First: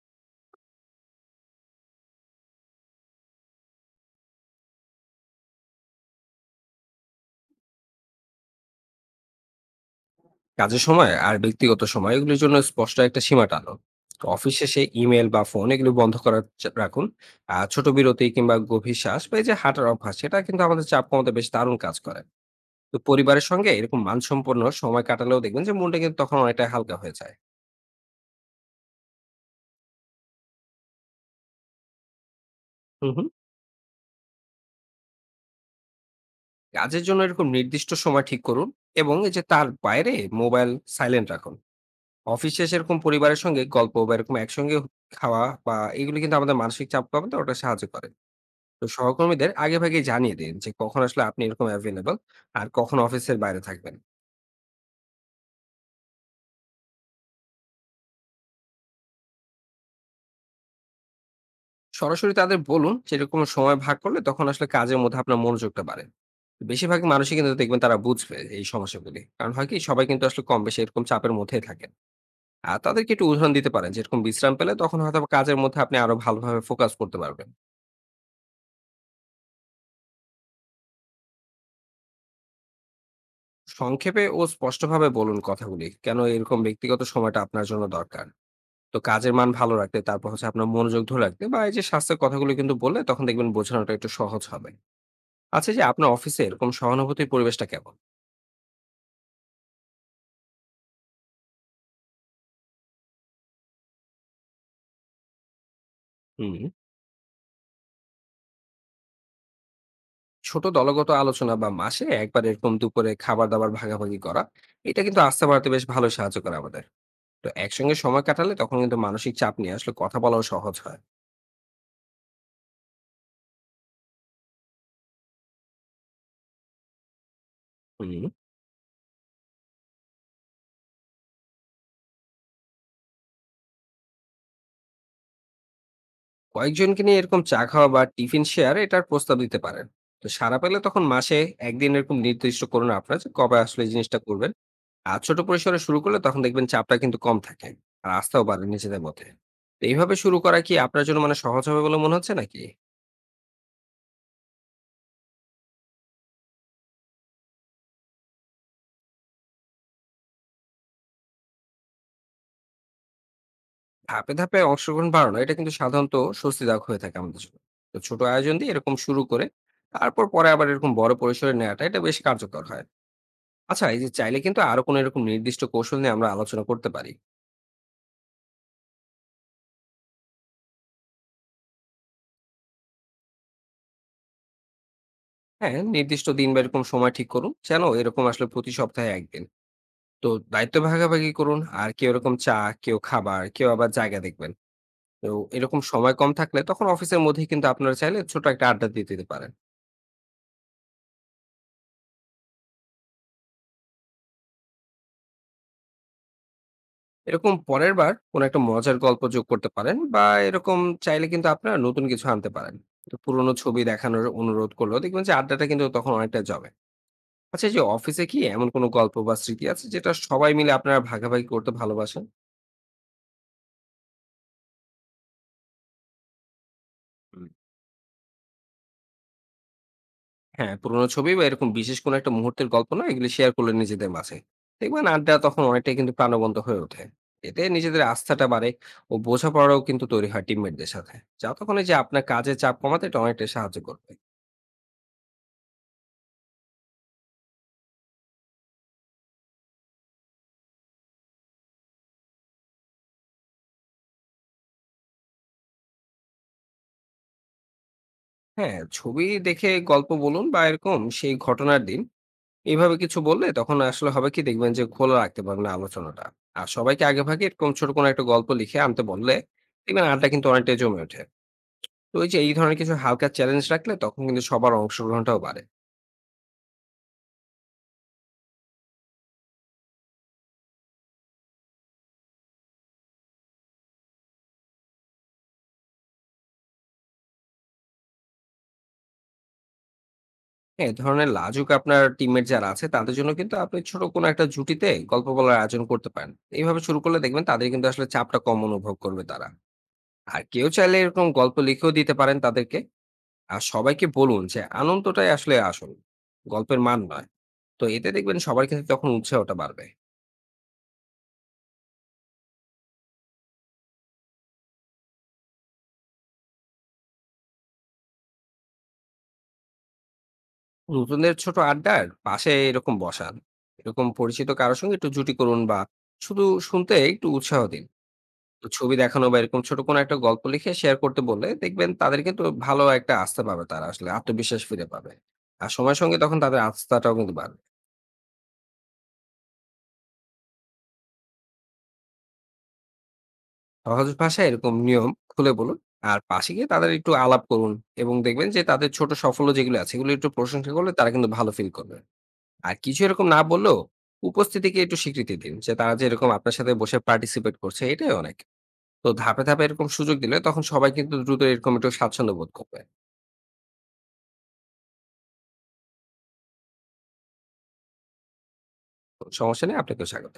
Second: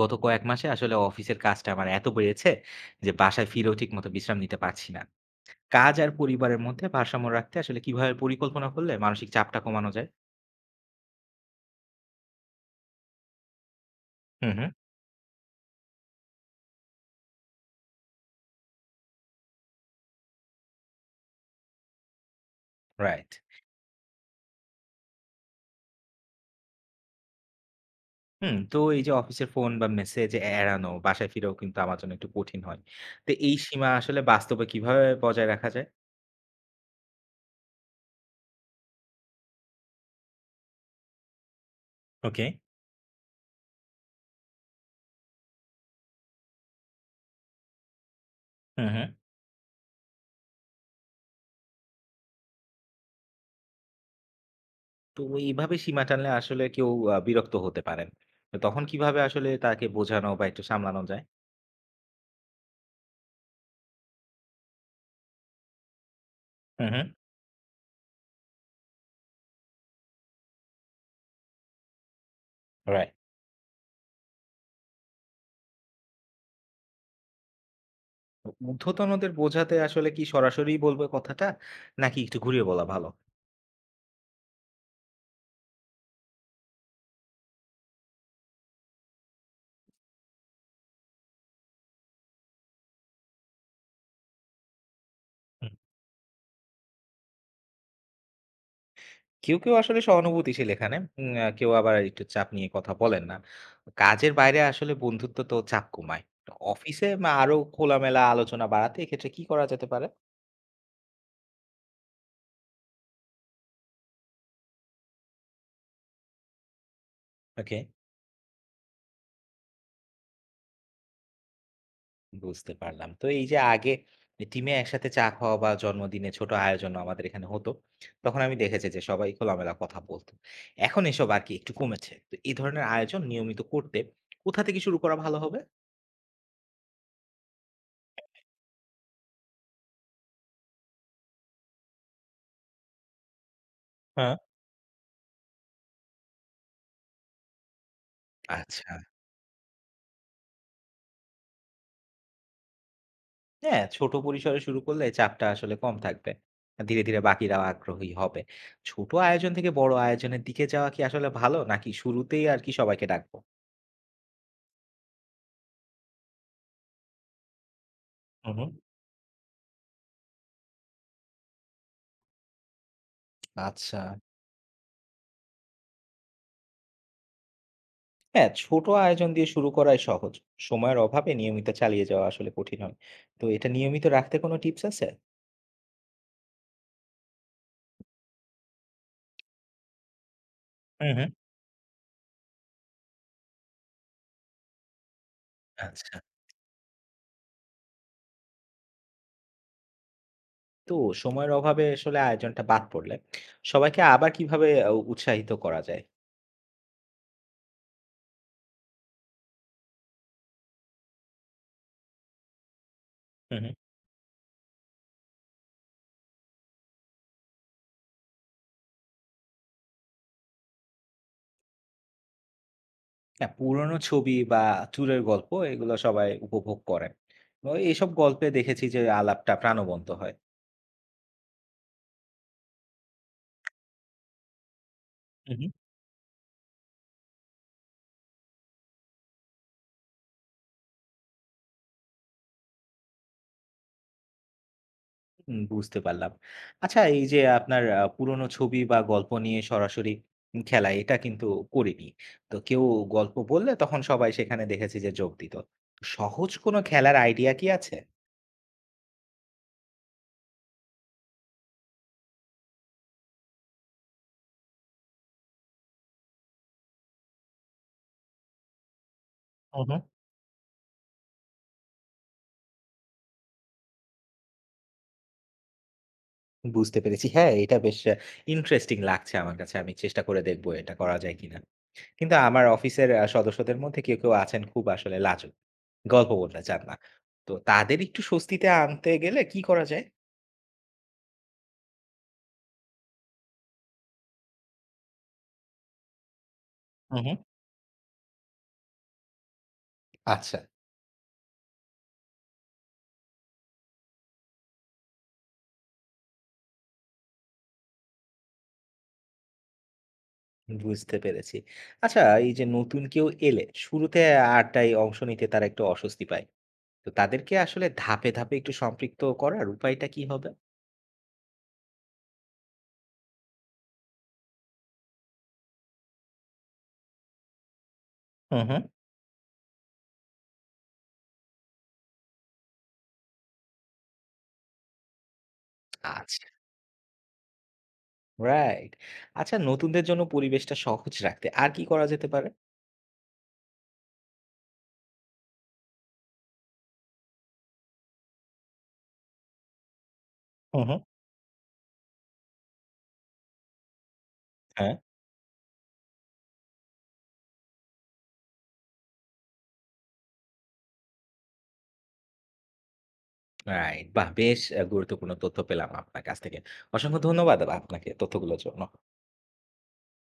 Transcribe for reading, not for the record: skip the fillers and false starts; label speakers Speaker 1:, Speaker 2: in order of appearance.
Speaker 1: গত কয়েক মাসে আসলে অফিসের কাজটা আমার এত বেড়েছে যে বাসায় ফিরেও ঠিক মতো বিশ্রাম নিতে পারছি না। কাজ আর পরিবারের মধ্যে ভারসাম্য রাখতে আসলে কিভাবে পরিকল্পনা করলে মানসিক চাপটা কমানো যায়?
Speaker 2: কাজের সময় আর ব্যক্তিগত সময় এগুলির জন্য স্পষ্ট একটা সীমা টানুন। তো
Speaker 1: হুম,
Speaker 2: অফিস
Speaker 1: হুম।
Speaker 2: শেষে ইমেল বা ফোন এগুলো বন্ধ করার রাখুন। আর ছোট বিরতি কিংবা গভীর শ্বাস বা এই যে হাঁটার অভ্যাস সেটা কিন্তু আমাদের চাপ কমাতে বেশ দারুণ কাজ করে। তো
Speaker 1: রাইট।
Speaker 2: পরিবারের সঙ্গে এরকম মানসম্পন্ন সময় কাটালেও দেখবেন যে মনটা কিন্তু তখন অনেকটা হালকা হয়ে যায়।
Speaker 1: হুম, তো এই যে অফিসের ফোন বা মেসেজ এড়ানো বাসায় ফিরেও কিন্তু আমার জন্য একটু কঠিন হয়।
Speaker 2: হুম হুম।
Speaker 1: তো এই সীমা আসলে বাস্তবে কিভাবে বজায় রাখা যায়?
Speaker 2: কাজের জন্য এরকম নির্দিষ্ট সময় ঠিক করুন এবং এই যে তার বাইরে মোবাইল সাইলেন্ট রাখুন।
Speaker 1: ওকে।
Speaker 2: অফিস শেষে এরকম পরিবারের সঙ্গে গল্প বা এরকম একসঙ্গে খাওয়া বা এগুলো কিন্তু আমাদের মানসিক চাপ কমাতে ওটা সাহায্য করে। তো
Speaker 1: হুম, হুম।
Speaker 2: সহকর্মীদের আগেভাগে জানিয়ে দিন যে কখন আসলে আপনি এরকম অ্যাভেলেবল আর কখন অফিসের বাইরে থাকবেন।
Speaker 1: তো এইভাবে সীমা টানলে আসলে কেউ বিরক্ত হতে পারেন। তো তখন কিভাবে আসলে তাকে বোঝানো বা একটু সামলানো যায়?
Speaker 2: সরাসরি তাদের বলুন যে এরকম সময় ভাগ করলে তখন আসলে কাজের মধ্যে আপনার মনোযোগটা বাড়ে।
Speaker 1: হুম,
Speaker 2: বেশিরভাগ মানুষই কিন্তু দেখবেন তারা বুঝবে এই সমস্যাগুলি, কারণ হয় কি সবাই কিন্তু আসলে কম বেশি এরকম চাপের মধ্যেই থাকেন। আর
Speaker 1: হুম।
Speaker 2: তাদেরকে একটু উদাহরণ দিতে পারেন, যেরকম বিশ্রাম পেলে তখন হয়তো বা কাজের মধ্যে আপনি আরো ভালোভাবে ফোকাস করতে পারবেন।
Speaker 1: ঊর্ধ্বতনদের বোঝাতে আসলে কি সরাসরি বলবে কথাটা? নাকি একটু ঘুরিয়ে বলা ভালো?
Speaker 2: সংক্ষেপে ও স্পষ্টভাবে বলুন কথাগুলি, কেন এরকম ব্যক্তিগত সময়টা আপনার জন্য দরকার। তো কাজের মান ভালো রাখতে, তারপর হচ্ছে আপনার মনোযোগ ধরে রাখতে বা এই যে স্বাস্থ্যের কথাগুলো কিন্তু বললে তখন দেখবেন বোঝানোটা একটু সহজ হবে। আচ্ছা,
Speaker 1: হুম।
Speaker 2: যে আপনার অফিসে এরকম সহানুভূতির পরিবেশটা কেমন?
Speaker 1: কেউ, কেউ আসলে সহানুভূতিশীল এখানে। উম আ কেউ আবার একটু চাপ নিয়ে কথা বলেন না। কাজের বাইরে আসলে বন্ধুত্ব তো চাপ কমায়। তো
Speaker 2: হুম।
Speaker 1: অফিসে আরো খোলামেলা আলোচনা বাড়াতে এক্ষেত্রে কি করা যেতে পারে?
Speaker 2: ছোট দলগত আলোচনা বা মাসে একবার এরকম দুপুরে খাবার দাবার ভাগাভাগি করা, এটা কিন্তু আস্থা বাড়াতে বেশ ভালো সাহায্য করে আমাদের। তো
Speaker 1: ওকে।
Speaker 2: একসঙ্গে সময় কাটালে তখন কিন্তু মানসিক চাপ নিয়ে আসলে কথা বলাও সহজ হয়।
Speaker 1: বুঝতে পারলাম। তো এই যে আগে টিমে একসাথে চা খাওয়া বা জন্মদিনে ছোট আয়োজন আমাদের এখানে হতো।
Speaker 2: হুম।
Speaker 1: তখন আমি দেখেছি যে সবাই খোলামেলা কথা বলতো। এখন এসব আর কি একটু কমেছে। তো এই ধরনের আয়োজন নিয়মিত করতে কোথা থেকে শুরু করা ভালো হবে?
Speaker 2: কয়েকজনকে নিয়ে এরকম চা খাওয়া বা টিফিন শেয়ার, এটার প্রস্তাব দিতে পারেন। তো সারা পেলে তখন মাসে একদিন এরকম নির্দিষ্ট করুন আপনার, যে কবে আসলে এই জিনিসটা
Speaker 1: হ্যাঁ।
Speaker 2: করবেন। আর ছোট পরিসরে শুরু করলে তখন দেখবেন চাপটা কিন্তু কম থাকে। আর আস্থাও বাড়ে
Speaker 1: আচ্ছা।
Speaker 2: নিজেদের মধ্যে। তো এইভাবে শুরু করা কি আপনার জন্য মানে সহজ হবে বলে মনে হচ্ছে নাকি?
Speaker 1: হ্যাঁ, ছোট পরিসরে শুরু করলে চাপটা আসলে কম থাকবে। ধীরে, ধীরে বাকিরাও আগ্রহী হবে। ছোট আয়োজন থেকে বড় আয়োজনের দিকে যাওয়া কি আসলে ভালো, নাকি শুরুতেই আর কি সবাইকে ডাকবো?
Speaker 2: ধাপে ধাপে অংশগ্রহণ বাড়ানো এটা কিন্তু সাধারণত স্বস্তিদায়ক হয়ে থাকে আমাদের জন্য। তো ছোট
Speaker 1: হুম,
Speaker 2: আয়োজন
Speaker 1: হুম।
Speaker 2: দিয়ে এরকম শুরু করে তারপর পরে আবার এরকম বড় পরিসরে নেওয়াটা, এটা বেশ কার্যকর হয়। আচ্ছা,
Speaker 1: আচ্ছা।
Speaker 2: এই যে চাইলে কিন্তু আরো কোনো এরকম নির্দিষ্ট কৌশল নিয়ে আমরা আলোচনা করতে পারি।
Speaker 1: হ্যাঁ, ছোট আয়োজন দিয়ে শুরু করাই সহজ। সময়ের অভাবে নিয়মিত চালিয়ে যাওয়া আসলে কঠিন হয়। তো এটা নিয়মিত রাখতে কোনো টিপস আছে?
Speaker 2: হ্যাঁ, নির্দিষ্ট দিন বা এরকম সময় ঠিক করুন। যেন এরকম আসলে প্রতি সপ্তাহে একদিন। তো দায়িত্ব
Speaker 1: হুম, হুম।
Speaker 2: ভাগাভাগি করুন। আর কেউ এরকম চা, কেউ খাবার, কেউ আবার জায়গা দেখবেন। তো এরকম সময়
Speaker 1: আচ্ছা।
Speaker 2: কম থাকলে তখন অফিসের মধ্যেই কিন্তু আপনারা চাইলে ছোট একটা আড্ডা দিয়ে দিতে পারেন।
Speaker 1: তো সময়ের অভাবে আসলে আয়োজনটা বাদ পড়লে সবাইকে আবার কিভাবে উৎসাহিত করা যায়?
Speaker 2: এরকম পরের বার কোনো একটা মজার গল্প যোগ করতে পারেন বা এরকম চাইলে কিন্তু আপনারা নতুন কিছু আনতে পারেন। তো পুরোনো
Speaker 1: হুম, হুম।
Speaker 2: ছবি দেখানোর অনুরোধ করলেও দেখবেন যে আড্ডাটা কিন্তু তখন অনেকটা জমে। আচ্ছা, এই যে অফিসে কি এমন কোনো গল্প বা স্মৃতি আছে যেটা সবাই মিলে আপনারা ভাগাভাগি করতে ভালোবাসেন?
Speaker 1: হ্যাঁ, পুরনো ছবি বা ট্যুরের গল্প এগুলো সবাই উপভোগ করেন। এবং এইসব গল্পে দেখেছি যে আলাপটা প্রাণবন্ত হয়।
Speaker 2: হ্যাঁ, পুরোনো ছবি বা এরকম বিশেষ কোনো একটা মুহূর্তের গল্প না এগুলি শেয়ার করলে নিজেদের মাঝে। দেখবেন আড্ডা
Speaker 1: হুম,
Speaker 2: তখন
Speaker 1: হুম।
Speaker 2: অনেকটাই কিন্তু প্রাণবন্ত হয়ে ওঠে। এতে নিজেদের আস্থাটা বাড়ে ও বোঝাপড়াও কিন্তু তৈরি হয় টিমমেটদের সাথে। যা তখন এই যে আপনার কাজের চাপ কমাতে এটা অনেকটাই সাহায্য করবে।
Speaker 1: হুম, বুঝতে পারলাম। আচ্ছা এই যে আপনার পুরনো ছবি বা গল্প নিয়ে সরাসরি খেলা এটা কিন্তু করিনি। তো কেউ গল্প বললে তখন সবাই সেখানে দেখেছি যে যোগ দিত। সহজ কোনো খেলার আইডিয়া কি আছে?
Speaker 2: হ্যাঁ, ছবি দেখে গল্প বলুন বা এরকম সেই ঘটনার দিন এভাবে কিছু বললে তখন আসলে হবে কি দেখবেন যে খোলা রাখতে পারবেন আলোচনাটা। আর সবাইকে আগেভাগে এরকম ছোট কোনো একটা গল্প লিখে আনতে বললে
Speaker 1: হু, হু।
Speaker 2: দেখবেন আড্ডা কিন্তু অনেকটাই জমে ওঠে। তো ওই যে এই ধরনের কিছু হালকা চ্যালেঞ্জ রাখলে তখন কিন্তু সবার অংশগ্রহণটাও বাড়ে।
Speaker 1: বুঝতে পেরেছি। হ্যাঁ, এটা বেশ ইন্টারেস্টিং লাগছে আমার কাছে। আমি চেষ্টা করে দেখব এটা করা যায় কিনা। কিন্তু আমার অফিসের সদস্যদের মধ্যে কেউ, কেউ আছেন খুব আসলে লাজুক। গল্প বলতে চান না। তো তাদের একটু স্বস্তিতে আনতে গেলে কি করা যায়?
Speaker 2: হ্যাঁ, এই ধরনের লাজুক আপনার টিমমেট যারা আছে তাদের জন্য কিন্তু আপনি ছোট কোনো একটা জুটিতে গল্প বলার আয়োজন করতে পারেন। এইভাবে শুরু
Speaker 1: হু,
Speaker 2: করলে
Speaker 1: হু।
Speaker 2: দেখবেন তাদের কিন্তু আসলে চাপটা কম অনুভব করবে তারা। আর
Speaker 1: আচ্ছা।
Speaker 2: কেউ চাইলে এরকম গল্প লিখেও দিতে পারেন তাদেরকে। আর সবাইকে বলুন যে আনন্দটাই আসলে আসল, গল্পের মান নয়। তো এতে দেখবেন সবার কিন্তু তখন উৎসাহটা বাড়বে।
Speaker 1: বুঝতে পেরেছি। আচ্ছা এই যে নতুন কেউ এলে শুরুতে আড্ডায় অংশ নিতে তারা একটু অস্বস্তি পায়। তো তাদেরকে আসলে ধাপে, ধাপে একটু সম্পৃক্ত করার উপায়টা কি হবে?
Speaker 2: নতুনদের ছোট আড্ডার পাশে এরকম বসান, এরকম পরিচিত কারোর সঙ্গে একটু জুটি করুন বা শুধু শুনতে একটু উৎসাহ দিন।
Speaker 1: হুম,
Speaker 2: তো
Speaker 1: হুম।
Speaker 2: ছবি দেখানো বা এরকম ছোট কোনো একটা গল্প লিখে শেয়ার করতে বললে দেখবেন তাদের কিন্তু ভালো একটা আস্থা পাবে, তারা আসলে আত্মবিশ্বাস ফিরে পাবে। আর সময়ের সঙ্গে তখন
Speaker 1: আচ্ছা,
Speaker 2: তাদের আস্থাটাও কিন্তু বাড়বে।
Speaker 1: রাইট। আচ্ছা, নতুনদের জন্য পরিবেশটা সহজ রাখতে আর কি করা যেতে পারে?
Speaker 2: সহজ ভাষায় এরকম নিয়ম খুলে বলুন। আর পাশে গিয়ে তাদের একটু আলাপ করুন এবং দেখবেন যে তাদের ছোট সাফল্য যেগুলো আছে এগুলো একটু প্রশংসা
Speaker 1: হুম,
Speaker 2: করলে
Speaker 1: হুম।
Speaker 2: তারা কিন্তু ভালো ফিল করবে। আর কিছু এরকম না বললেও উপস্থিতিকে
Speaker 1: হ্যাঁ।
Speaker 2: একটু স্বীকৃতি দিন। যে তারা যে এরকম আপনার সাথে বসে পার্টিসিপেট করছে এটাই অনেক। তো ধাপে, ধাপে এরকম সুযোগ দিলে তখন সবাই কিন্তু দ্রুত এরকম একটু স্বাচ্ছন্দ্য বোধ করবে।
Speaker 1: রাইট, বাহ! বেশ গুরুত্বপূর্ণ তথ্য পেলাম আপনার কাছ থেকে। অসংখ্য ধন্যবাদ আপনাকে তথ্যগুলোর জন্য।
Speaker 2: তো সমস্যা নেই, আপনাকেও স্বাগত।